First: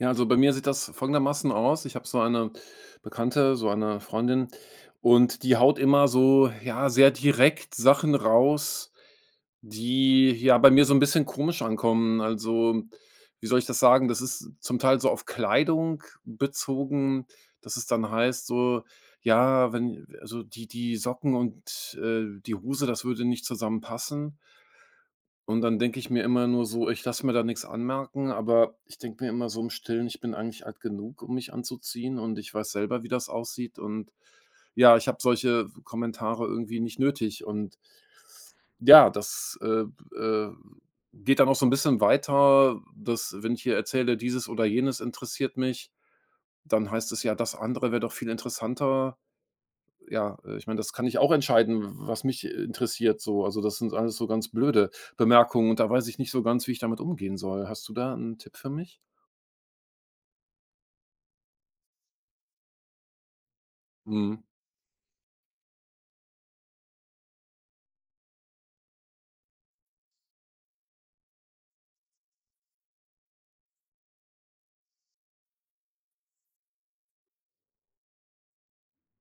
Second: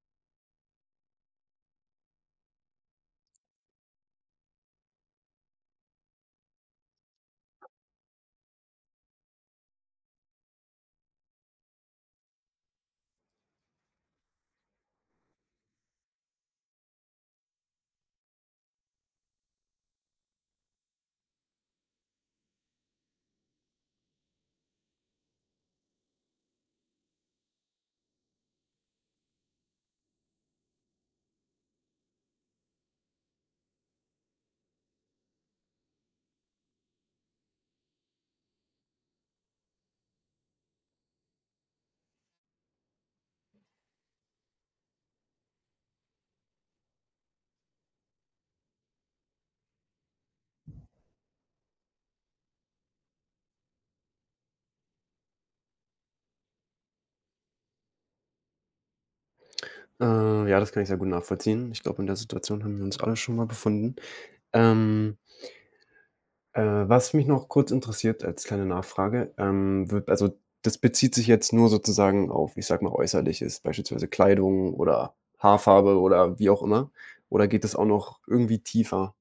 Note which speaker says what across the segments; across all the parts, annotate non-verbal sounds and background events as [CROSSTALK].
Speaker 1: Ja, also bei mir sieht das folgendermaßen aus. Ich habe so eine Bekannte, so eine Freundin und die haut immer so, ja, sehr direkt Sachen raus, die ja bei mir so ein bisschen komisch ankommen. Also, wie soll ich das sagen? Das ist zum Teil so auf Kleidung bezogen, dass es dann heißt so: „Ja, wenn also die Socken und, die Hose, das würde nicht zusammenpassen." Und dann denke ich mir immer nur so, ich lasse mir da nichts anmerken, aber ich denke mir immer so im Stillen, ich bin eigentlich alt genug, um mich anzuziehen und ich weiß selber, wie das aussieht, und ja, ich habe solche Kommentare irgendwie nicht nötig, und ja, das, äh, äh, geht dann auch so ein bisschen weiter, dass, wenn ich hier erzähle, dieses oder jenes interessiert mich, dann heißt es, ja, das andere wäre doch viel interessanter. Ja, ich meine, das kann ich auch entscheiden, was mich interessiert, so. Also, das sind alles so ganz blöde Bemerkungen, und da weiß ich nicht so ganz, wie ich damit umgehen soll. Hast du da einen Tipp für mich?
Speaker 2: Ja, das kann ich sehr gut nachvollziehen. Ich glaube, in der Situation haben wir uns alle schon mal befunden.
Speaker 1: Mhm.
Speaker 2: Ähm, äh, Was mich noch kurz interessiert als kleine Nachfrage, wird also das bezieht sich jetzt nur sozusagen auf, ich sage mal, Äußerliches, beispielsweise Kleidung oder Haarfarbe oder wie auch immer? Oder geht das auch noch irgendwie tiefer?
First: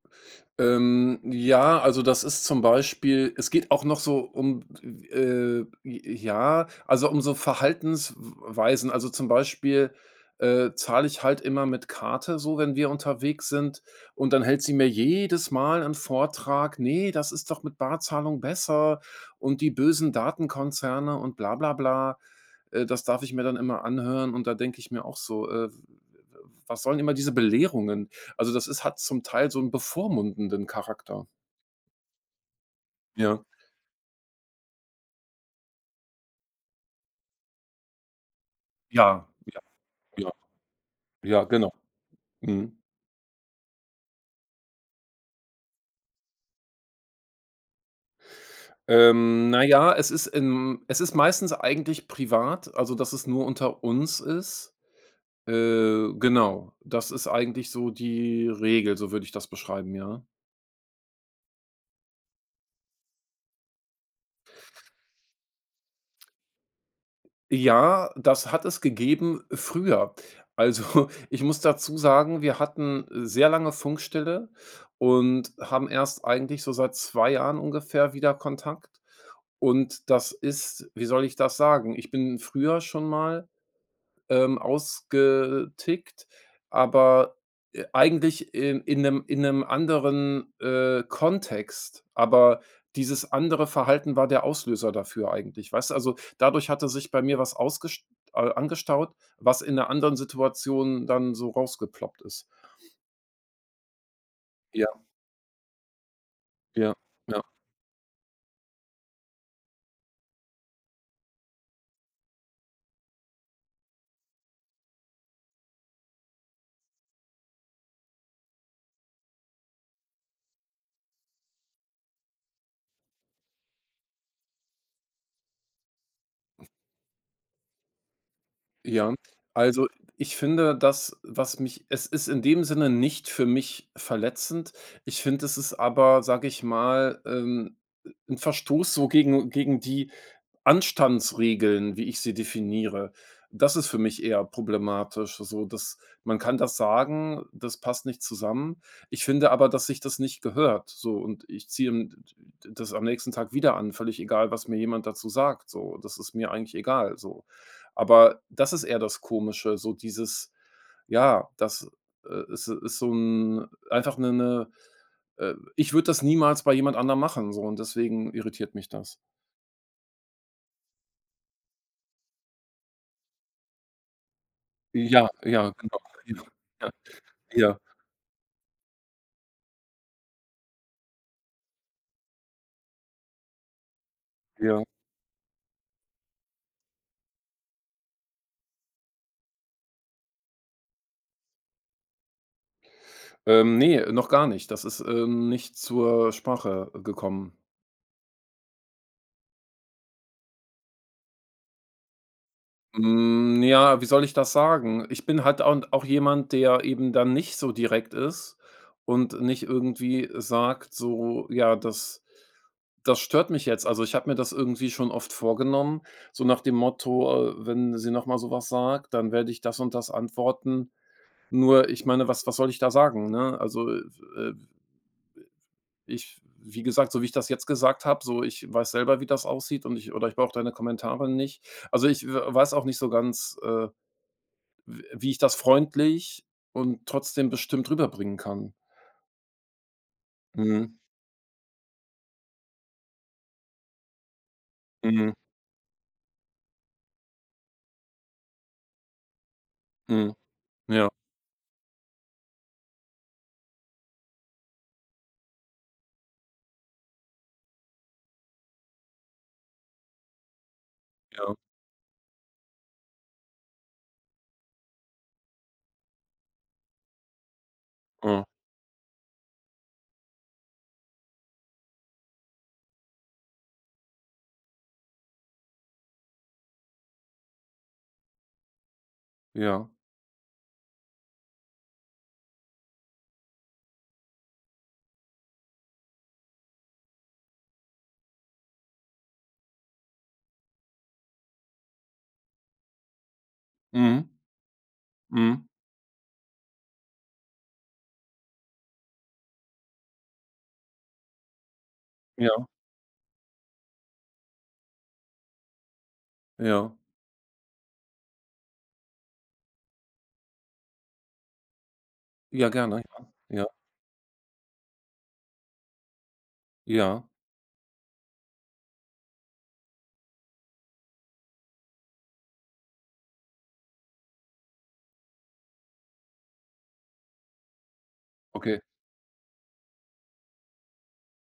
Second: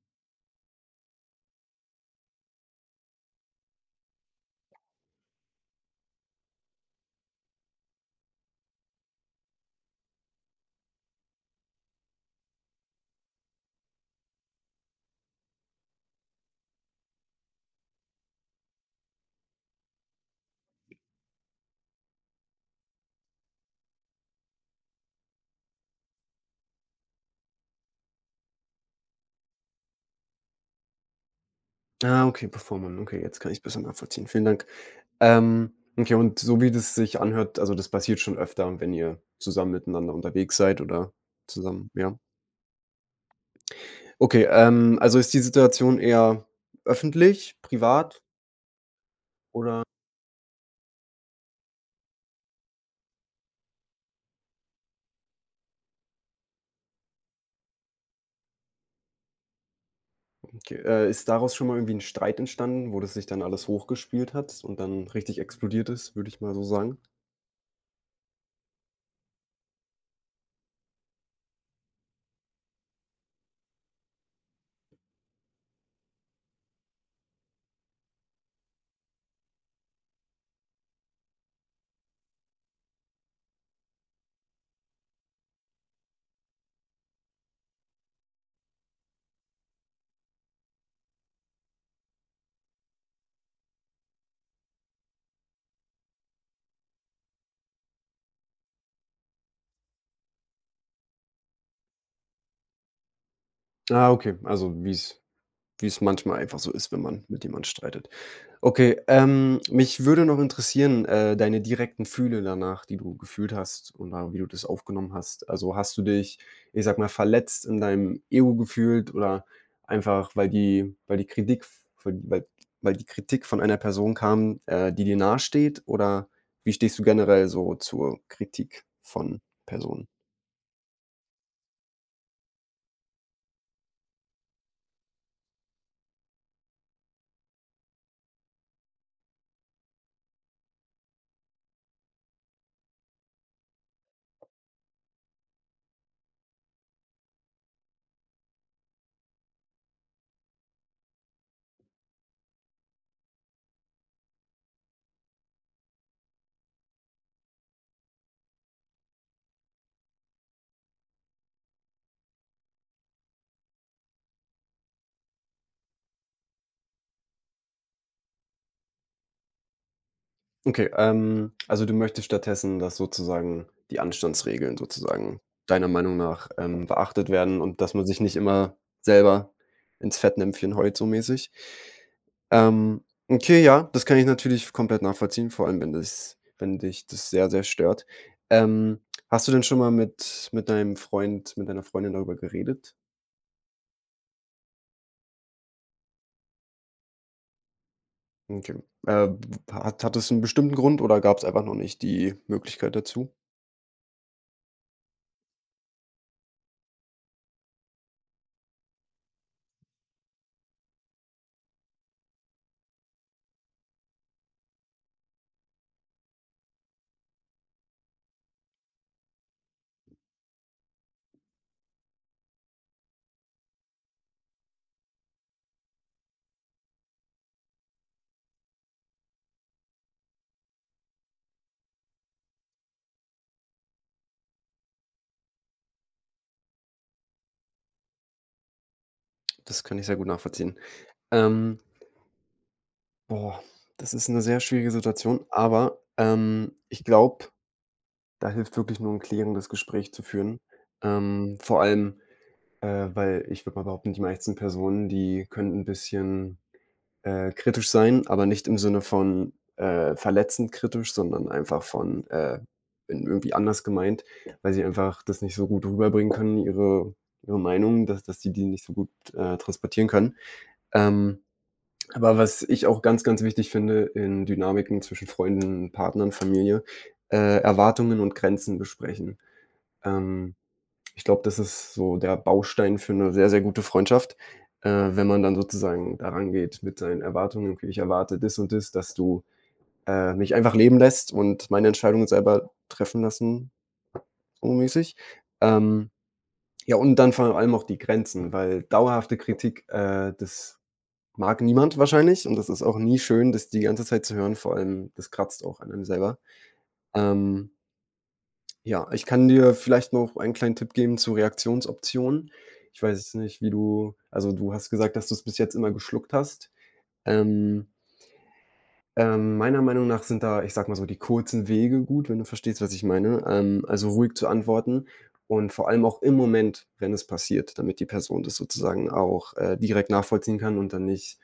Speaker 1: Ja, also das ist zum Beispiel, es geht auch noch so um, äh, ja, also um so Verhaltensweisen. Also zum Beispiel, zahle ich halt immer mit Karte so, wenn wir unterwegs sind, und dann hält sie mir jedes Mal einen Vortrag: „Ne, das ist doch mit Barzahlung besser und die bösen Datenkonzerne und bla bla bla." Das darf ich mir dann immer anhören, und da denke ich mir auch so: Was sollen immer diese Belehrungen?" Also, das ist, hat zum Teil so 'n bevormundenden Charakter.
Speaker 2: Ah, okay, Performance. Okay, jetzt
Speaker 1: Ja.
Speaker 2: kann ich es besser nachvollziehen. Vielen Dank. Okay, und so wie das sich anhört, also das passiert schon öfter, wenn ihr
Speaker 1: Ja, ja.
Speaker 2: zusammen miteinander
Speaker 1: Ja,
Speaker 2: unterwegs seid oder
Speaker 1: ja, genau.
Speaker 2: zusammen, ja?
Speaker 1: Mhm.
Speaker 2: Okay, also ist die Situation eher öffentlich, privat
Speaker 1: Na
Speaker 2: oder?
Speaker 1: ja, es ist es ist meistens eigentlich privat, also, dass es nur unter uns ist. Genau, das ist eigentlich so die Regel, so würde ich das beschreiben, ja.
Speaker 2: Okay, ist daraus schon mal irgendwie ein Streit entstanden, wo das sich dann alles hochgespielt hat und dann richtig explodiert ist, würde ich mal so sagen?
Speaker 1: Ja, das hat es gegeben früher. Also, [LAUGHS] ich muss dazu sagen, wir hatten sehr lange Funkstille und haben erst eigentlich so seit 2 Jahren ungefähr wieder Kontakt. Und das ist, wie soll ich das sagen? Ich bin früher schon mal ausgetickt, aber, eigentlich in 'nem anderen, Kontext. Aber dieses andere Verhalten war der Auslöser dafür eigentlich, weißt du? Also, dadurch hatte sich bei mir was ausgest angestaut, was in einer anderen Situation dann so rausgeploppt ist.
Speaker 2: Ah, okay, also
Speaker 1: Ja,
Speaker 2: wie es manchmal einfach so ist,
Speaker 1: ja,
Speaker 2: wenn man
Speaker 1: ja.
Speaker 2: mit jemand streitet. Okay, mich würde noch interessieren, deine direkten Fühle danach, die du gefühlt hast oder wie du das aufgenommen hast. Also, hast du dich, ich sage mal, verletzt in deinem Ego gefühlt oder einfach, weil die weil weil Kritik von einer Person kam, die dir nahesteht? Oder wie stehst du generell so zur Kritik
Speaker 1: Ja,
Speaker 2: von
Speaker 1: also
Speaker 2: Personen?
Speaker 1: ich finde das, was mich es ist in dem Sinne nicht für mich verletzend. Ich finde, es ist aber, sage ich mal, 'n Verstoß so gegen die Anstandsregeln, wie ich sie definiere. Das ist für mich eher problematisch, so dass man kann das sagen, das passt nicht zusammen. Ich finde aber, dass sich das nicht gehört, so, und ich ziehe m das am nächsten Tag wieder an, völlig egal, was mir jemand dazu sagt, so. Das ist mir eigentlich egal, so. Aber das ist eher das Komische, so dieses ja, das, ist so ein einfach eine. Ich würde das niemals bei jemand anderem machen, so, und deswegen irritiert mich das.
Speaker 2: Okay, also du möchtest stattdessen, dass sozusagen die Anstandsregeln
Speaker 1: Ja,
Speaker 2: sozusagen
Speaker 1: ja,
Speaker 2: deiner
Speaker 1: genau.
Speaker 2: Meinung nach,
Speaker 1: Ja,
Speaker 2: beachtet werden
Speaker 1: ja,
Speaker 2: und dass man sich nicht immer selber ins Fettnäpfchen heult, so mäßig. Ähm, okay, ja, das kann ich
Speaker 1: ja,
Speaker 2: natürlich
Speaker 1: ja.
Speaker 2: komplett nachvollziehen, vor allem wenn dich das sehr, sehr stört. Ähm, Hast du denn schon mal mit deinem Freund mit deiner Freundin darüber geredet?
Speaker 1: Ne, noch gar nicht. Das ist, nicht zur Sprache gekommen.
Speaker 2: Okay. Äh, hat es einen bestimmten Grund oder gab es einfach noch nicht die Möglichkeit dazu?
Speaker 1: Hm, ja, wie soll ich das sagen? Ich bin halt auch jemand, der eben dann nicht so direkt ist und nicht irgendwie sagt so: „Ja, das stört mich jetzt." Also, ich habe mir das irgendwie schon oft vorgenommen, so nach dem Motto, „Wenn sie noch mal so sagt, dann werde ich das und das antworten." Nur, ich meine, was soll ich da sagen, ne? Also, äh, ich, wie gesagt, so wie ich das jetzt gesagt habe, so, ich weiß selber, wie das aussieht, und ich brauche deine Kommentare nicht. Also, ich w weiß auch nicht so ganz, w wie ich das freundlich und trotzdem bestimmt rüberbringen kann.
Speaker 2: Das kann ich sehr gut nachvollziehen.
Speaker 1: Mhm.
Speaker 2: Ähm Boah, das ist eine sehr schwierige
Speaker 1: Mhm.
Speaker 2: Situation, aber, ich glaube, da hilft wirklich nur ein klärendes Gespräch zu
Speaker 1: Mhm.
Speaker 2: führen.
Speaker 1: Ja,
Speaker 2: Vor allem, weil ich würde mal behaupten, die meisten Personen, die können ein bisschen, kritisch sein, aber nicht im Sinne von, verletzend kritisch, sondern
Speaker 1: ja,
Speaker 2: einfach von, in irgendwie anders gemeint, weil sie einfach das nicht so gut rüberbringen können, ihre Meinung, dass
Speaker 1: ah,
Speaker 2: sie die nicht so gut, transportieren können. Ähm aber was ich auch ganz, ganz wichtig finde in Dynamiken zwischen Freunden, Partnern, Familie, Erwartungen und Grenzen besprechen.
Speaker 1: ja.
Speaker 2: Ähm, Ich glaube, das ist so der Baustein für eine sehr, sehr gute Freundschaft, wenn man dann sozusagen da rangeht mit seinen Erwartungen: „Okay, ich erwarte das und das, dass du, mich einfach leben lässt und meine Entscheidungen selber treffen lassen",
Speaker 1: Mhm.
Speaker 2: so mäßig.
Speaker 1: Mhm.
Speaker 2: Ähm, ja, und dann vor allem auch die Grenzen, weil dauerhafte Kritik, das mag niemand wahrscheinlich und
Speaker 1: Ja,
Speaker 2: das ist auch nie schön, das die ganze Zeit zu hören, vor allem das kratzt auch an einem selber.
Speaker 1: ja.
Speaker 2: Ähm, ja, ich kann dir vielleicht noch einen kleinen Tipp geben zu Reaktionsoptionen.
Speaker 1: Ja, gerne,
Speaker 2: Ich weiß
Speaker 1: ja.
Speaker 2: jetzt nicht,
Speaker 1: Ja,
Speaker 2: wie du also, du hast gesagt, dass du's bis jetzt immer geschluckt hast.
Speaker 1: ja.
Speaker 2: Ähm, Meiner Meinung nach sind da, ich sage mal so, die kurzen Wege gut, wenn du verstehst, was ich meine. Also, ruhig zu antworten und vor allem auch im Moment, wenn es passiert, damit die Person das
Speaker 1: Okay.
Speaker 2: sozusagen auch, direkt nachvollziehen kann und dann nicht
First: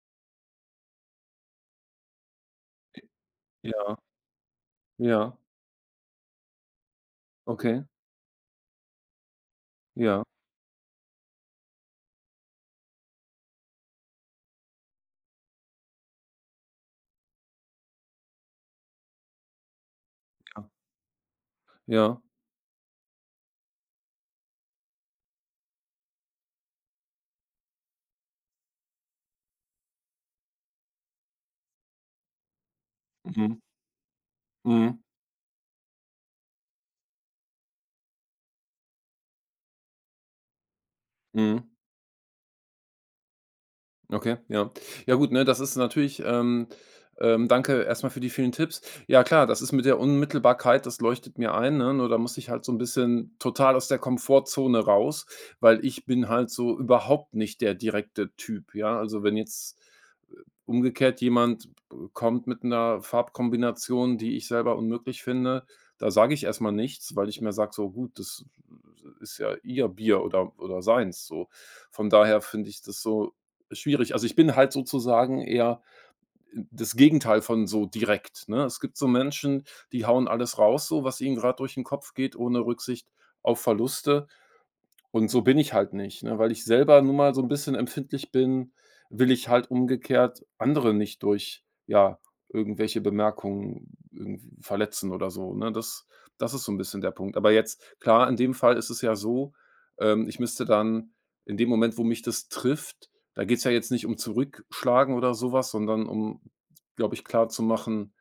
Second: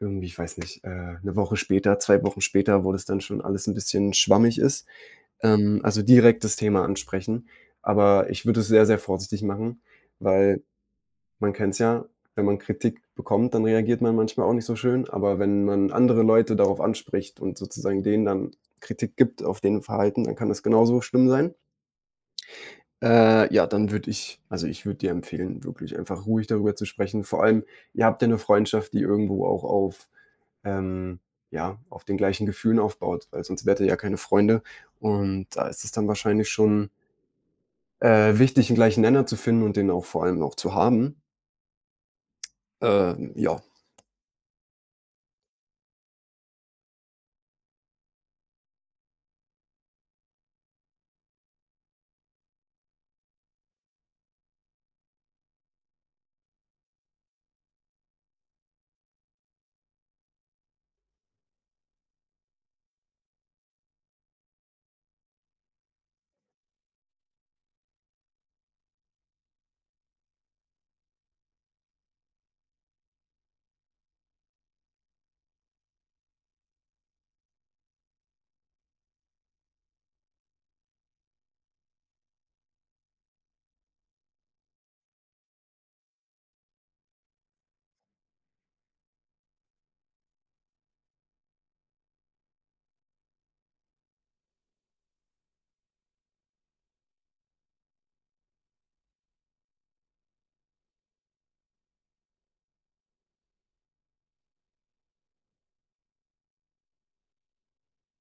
Speaker 2: irgendwie, ich weiß nicht, 1 Woche später, 2 Wochen später, wo das dann schon alles ein
Speaker 1: Ja,
Speaker 2: bisschen schwammig ist.
Speaker 1: ja.
Speaker 2: Also direkt das Thema ansprechen.
Speaker 1: Okay.
Speaker 2: Aber ich würde es sehr, sehr vorsichtig machen,
Speaker 1: Ja,
Speaker 2: weil man kennt es ja, wenn man Kritik bekommt, dann reagiert man manchmal auch nicht so schön. Aber wenn man andere Leute darauf anspricht und sozusagen denen dann Kritik gibt auf deren Verhalten, dann kann das
Speaker 1: ja,
Speaker 2: genauso schlimm sein.
Speaker 1: ja.
Speaker 2: Ja, dann würde ich also, ich würde dir empfehlen, wirklich einfach ruhig darüber zu sprechen. Vor allem, ihr habt ja eine Freundschaft, die irgendwo auch ähm, ja, auf den gleichen Gefühlen aufbaut, weil
Speaker 1: Mhm.
Speaker 2: sonst wärt ihr ja keine Freunde.
Speaker 1: Mhm.
Speaker 2: Und da ist es dann wahrscheinlich schon, wichtig, 'n gleichen Nenner zu finden und den auch vor allem auch zu haben.
Speaker 1: Mhm.
Speaker 2: Ja,
Speaker 1: Okay, ja. Ja gut, ne, das ist natürlich danke erstmal für die vielen Tipps. Ja klar, das ist mit der Unmittelbarkeit, das leuchtet mir ein, ne? Nur da muss ich halt so ein bisschen total aus der Komfortzone raus, weil ich bin halt so überhaupt nicht der direkte Typ, ja? Also, wenn jetzt umgekehrt jemand kommt mit einer Farbkombination, die ich selber unmöglich finde, da sage ich erstmal nichts, weil ich mir sage: „So gut, das ist ja ihr Bier oder seins, so." Von daher finde ich das so schwierig. Also, ich bin halt sozusagen eher das Gegenteil von so direkt, ne? Es gibt so Menschen, die hauen alles raus so, was ihnen gerade durch den Kopf geht, ohne Rücksicht auf Verluste. Und so bin ich halt nicht, ne? Weil ich selber nun mal so 'n bisschen empfindlich bin, will ich halt umgekehrt andere nicht durch, ja, irgendwelche Bemerkungen irgendwie verletzen oder so, ne? Das ist so 'n bisschen der Punkt. Aber jetzt klar, in dem Fall ist es ja so, ich müsste dann in dem Moment, wo mich das trifft, da geht's ja jetzt nicht um Zurückschlagen oder so was, sondern um, glaube ich, klarzumachen,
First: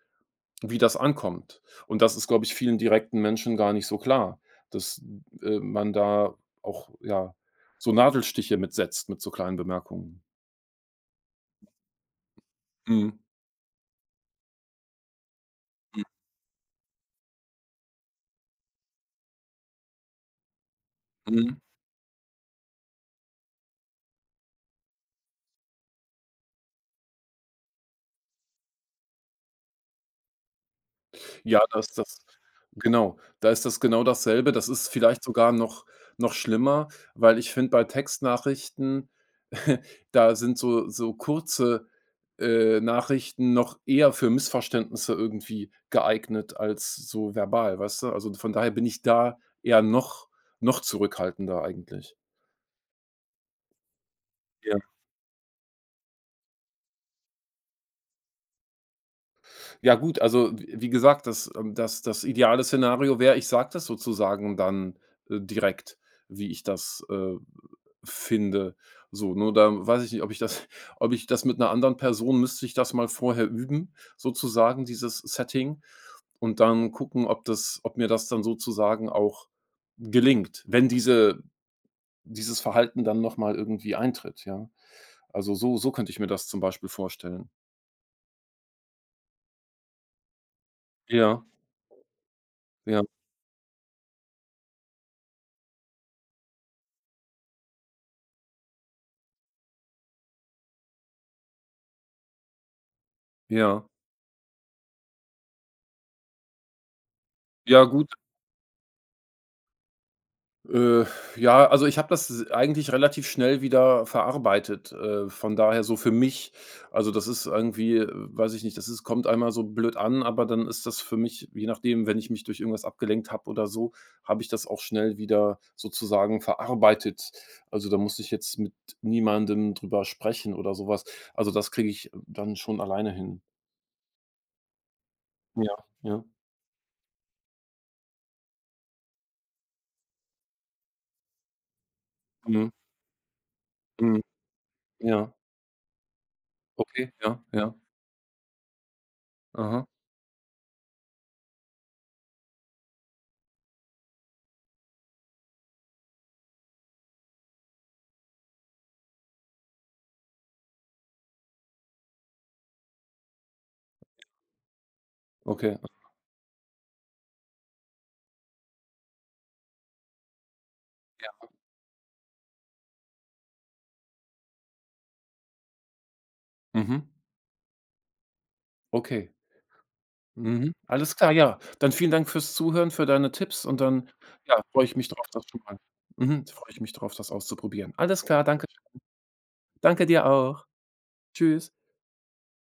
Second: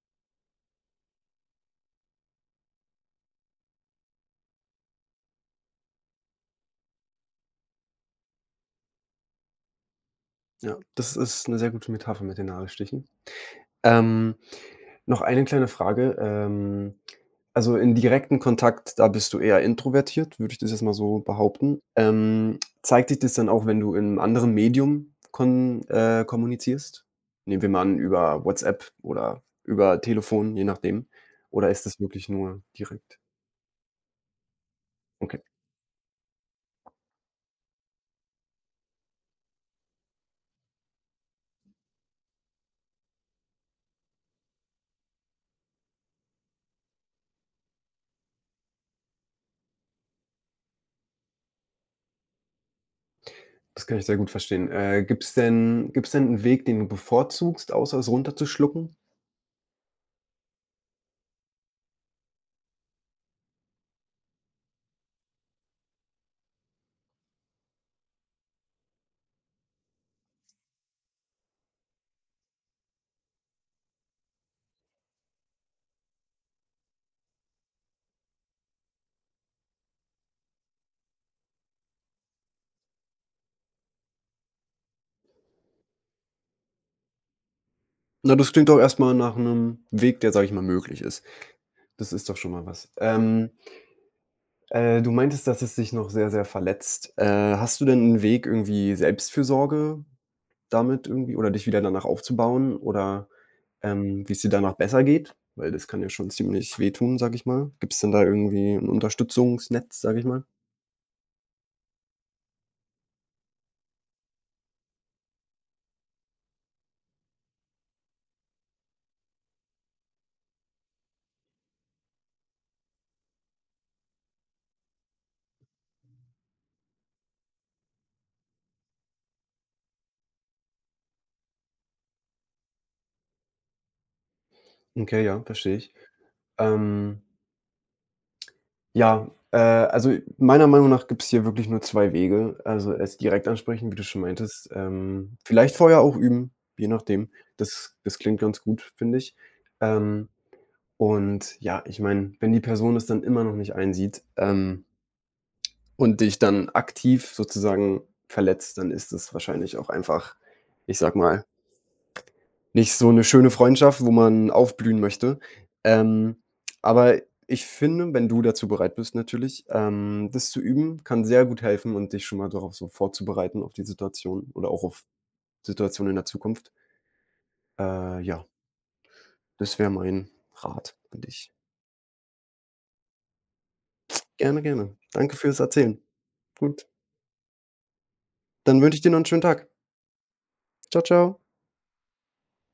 Speaker 1: wie das ankommt. Und das ist, glaube ich, vielen direkten Menschen gar nicht so klar, dass, man da auch, ja, so Nadelstiche mitsetzt mit so kleinen Bemerkungen.
Speaker 2: ja, das ist eine sehr gute Metapher mit den Nadelstichen.
Speaker 1: Mhm,
Speaker 2: Ähm Noch eine kleine Frage. Also, in direkten Kontakt, da bist du eher introvertiert, würde ich das jetzt mal so
Speaker 1: mhm.
Speaker 2: behaupten. Zeigt sich das dann auch, wenn du in 'nem anderen Medium kon kommunizierst? Nehmen wir mal an, über WhatsApp oder über Telefon, je nachdem.
Speaker 1: Ja,
Speaker 2: Oder ist
Speaker 1: das
Speaker 2: das
Speaker 1: das
Speaker 2: wirklich nur
Speaker 1: genau,
Speaker 2: direkt?
Speaker 1: da ist das genau dasselbe. Das ist vielleicht
Speaker 2: Okay,
Speaker 1: sogar noch schlimmer, weil ich finde, bei Textnachrichten, [LAUGHS] da sind so so kurze, Nachrichten noch eher für Missverständnisse irgendwie geeignet als so verbal, weißt du? Also, von daher bin ich da eher noch zurückhaltender eigentlich.
Speaker 2: das kann ich sehr gut verstehen. Gibt's denn einen Weg, den du bevorzugst, außer es runterzuschlucken?
Speaker 1: Ja gut, also w wie gesagt, das ideale Szenario wäre, ich sage das sozusagen dann, direkt, wie ich das, finde. So, nur da weiß ich nicht, ob ich das [LAUGHS] ob ich das mit einer anderen Person müsste ich das mal vorher üben, sozusagen dieses Setting, und dann gucken, ob das ob mir das dann sozusagen auch gelingt, wenn dieses Verhalten dann noch mal irgendwie eintritt, ja? Also, so so könnte ich mir das zum Beispiel vorstellen.
Speaker 2: Na, das klingt doch erst mal nach einem Weg, der, sage ich mal, möglich ist.
Speaker 1: Ja,
Speaker 2: Das ist doch schon mal was.
Speaker 1: ja,
Speaker 2: Du meintest, dass es dich noch sehr, sehr verletzt. Hast du denn einen Weg, irgendwie Selbstfürsorge damit irgendwie oder dich wieder danach aufzubauen oder,
Speaker 1: ja.
Speaker 2: wie es dir danach besser geht? Weil das kann ja schon ziemlich wehtun, sag ich mal.
Speaker 1: Ja
Speaker 2: Gibt es
Speaker 1: gut,
Speaker 2: denn da irgendwie ein Unterstützungsnetz, sag ich mal?
Speaker 1: Äh, ja, also ich habe das eigentlich relativ schnell wieder verarbeitet. Von daher so für mich, also das ist irgendwie, weiß ich nicht, kommt einmal so blöd an, aber dann ist das für mich, je nachdem, wenn ich mich durch irgendwas abgelenkt habe oder so, habe ich das auch schnell wieder sozusagen verarbeitet. Also da muss ich jetzt mit niemandem drüber sprechen oder sowas. Also das kriege ich dann schon alleine hin.
Speaker 2: Okay, ja,
Speaker 1: Ja,
Speaker 2: verstehe ich.
Speaker 1: ja.
Speaker 2: Ähm, ja, also, meiner Meinung nach gibt es hier wirklich nur 2 Wege.
Speaker 1: Mhm,
Speaker 2: Also, es direkt ansprechen, wie du
Speaker 1: mhm,
Speaker 2: schon meintest,
Speaker 1: ja.
Speaker 2: vielleicht vorher auch üben, je
Speaker 1: Okay,
Speaker 2: nachdem.
Speaker 1: ja, ja.
Speaker 2: Das klingt ganz gut, finde ich.
Speaker 1: Aha,
Speaker 2: Ähm Und ja, ich meine, wenn die Person es dann immer noch nicht einsieht, und dich dann aktiv sozusagen verletzt, dann ist es wahrscheinlich auch einfach, ich sag mal, nicht so eine schöne Freundschaft, wo man aufblühen möchte.
Speaker 1: okay.
Speaker 2: Ähm, aber ich finde, wenn du dazu bereit bist natürlich, das zu üben, kann sehr
Speaker 1: Ja.
Speaker 2: gut helfen und dich schon mal darauf so vorzubereiten auf die Situation oder auch auf Situationen in der Zukunft.
Speaker 1: Mhm.
Speaker 2: Ja,
Speaker 1: Okay.
Speaker 2: das wäre mein
Speaker 1: Mhm.
Speaker 2: Rat
Speaker 1: Alles
Speaker 2: an
Speaker 1: klar,
Speaker 2: dich.
Speaker 1: ja. Dann vielen Dank fürs Zuhören, für deine Tipps und dann, ja,
Speaker 2: Gerne,
Speaker 1: freue ich
Speaker 2: gerne.
Speaker 1: mich drauf,
Speaker 2: Danke
Speaker 1: das
Speaker 2: fürs
Speaker 1: schon mal
Speaker 2: Erzählen.
Speaker 1: mhm, freue ich
Speaker 2: Gut.
Speaker 1: mich drauf, das auszuprobieren. Alles klar, danke.
Speaker 2: Dann wünsche ich dir noch einen schönen Tag.
Speaker 1: Danke dir auch.
Speaker 2: Ciao, ciao.
Speaker 1: Tschüss.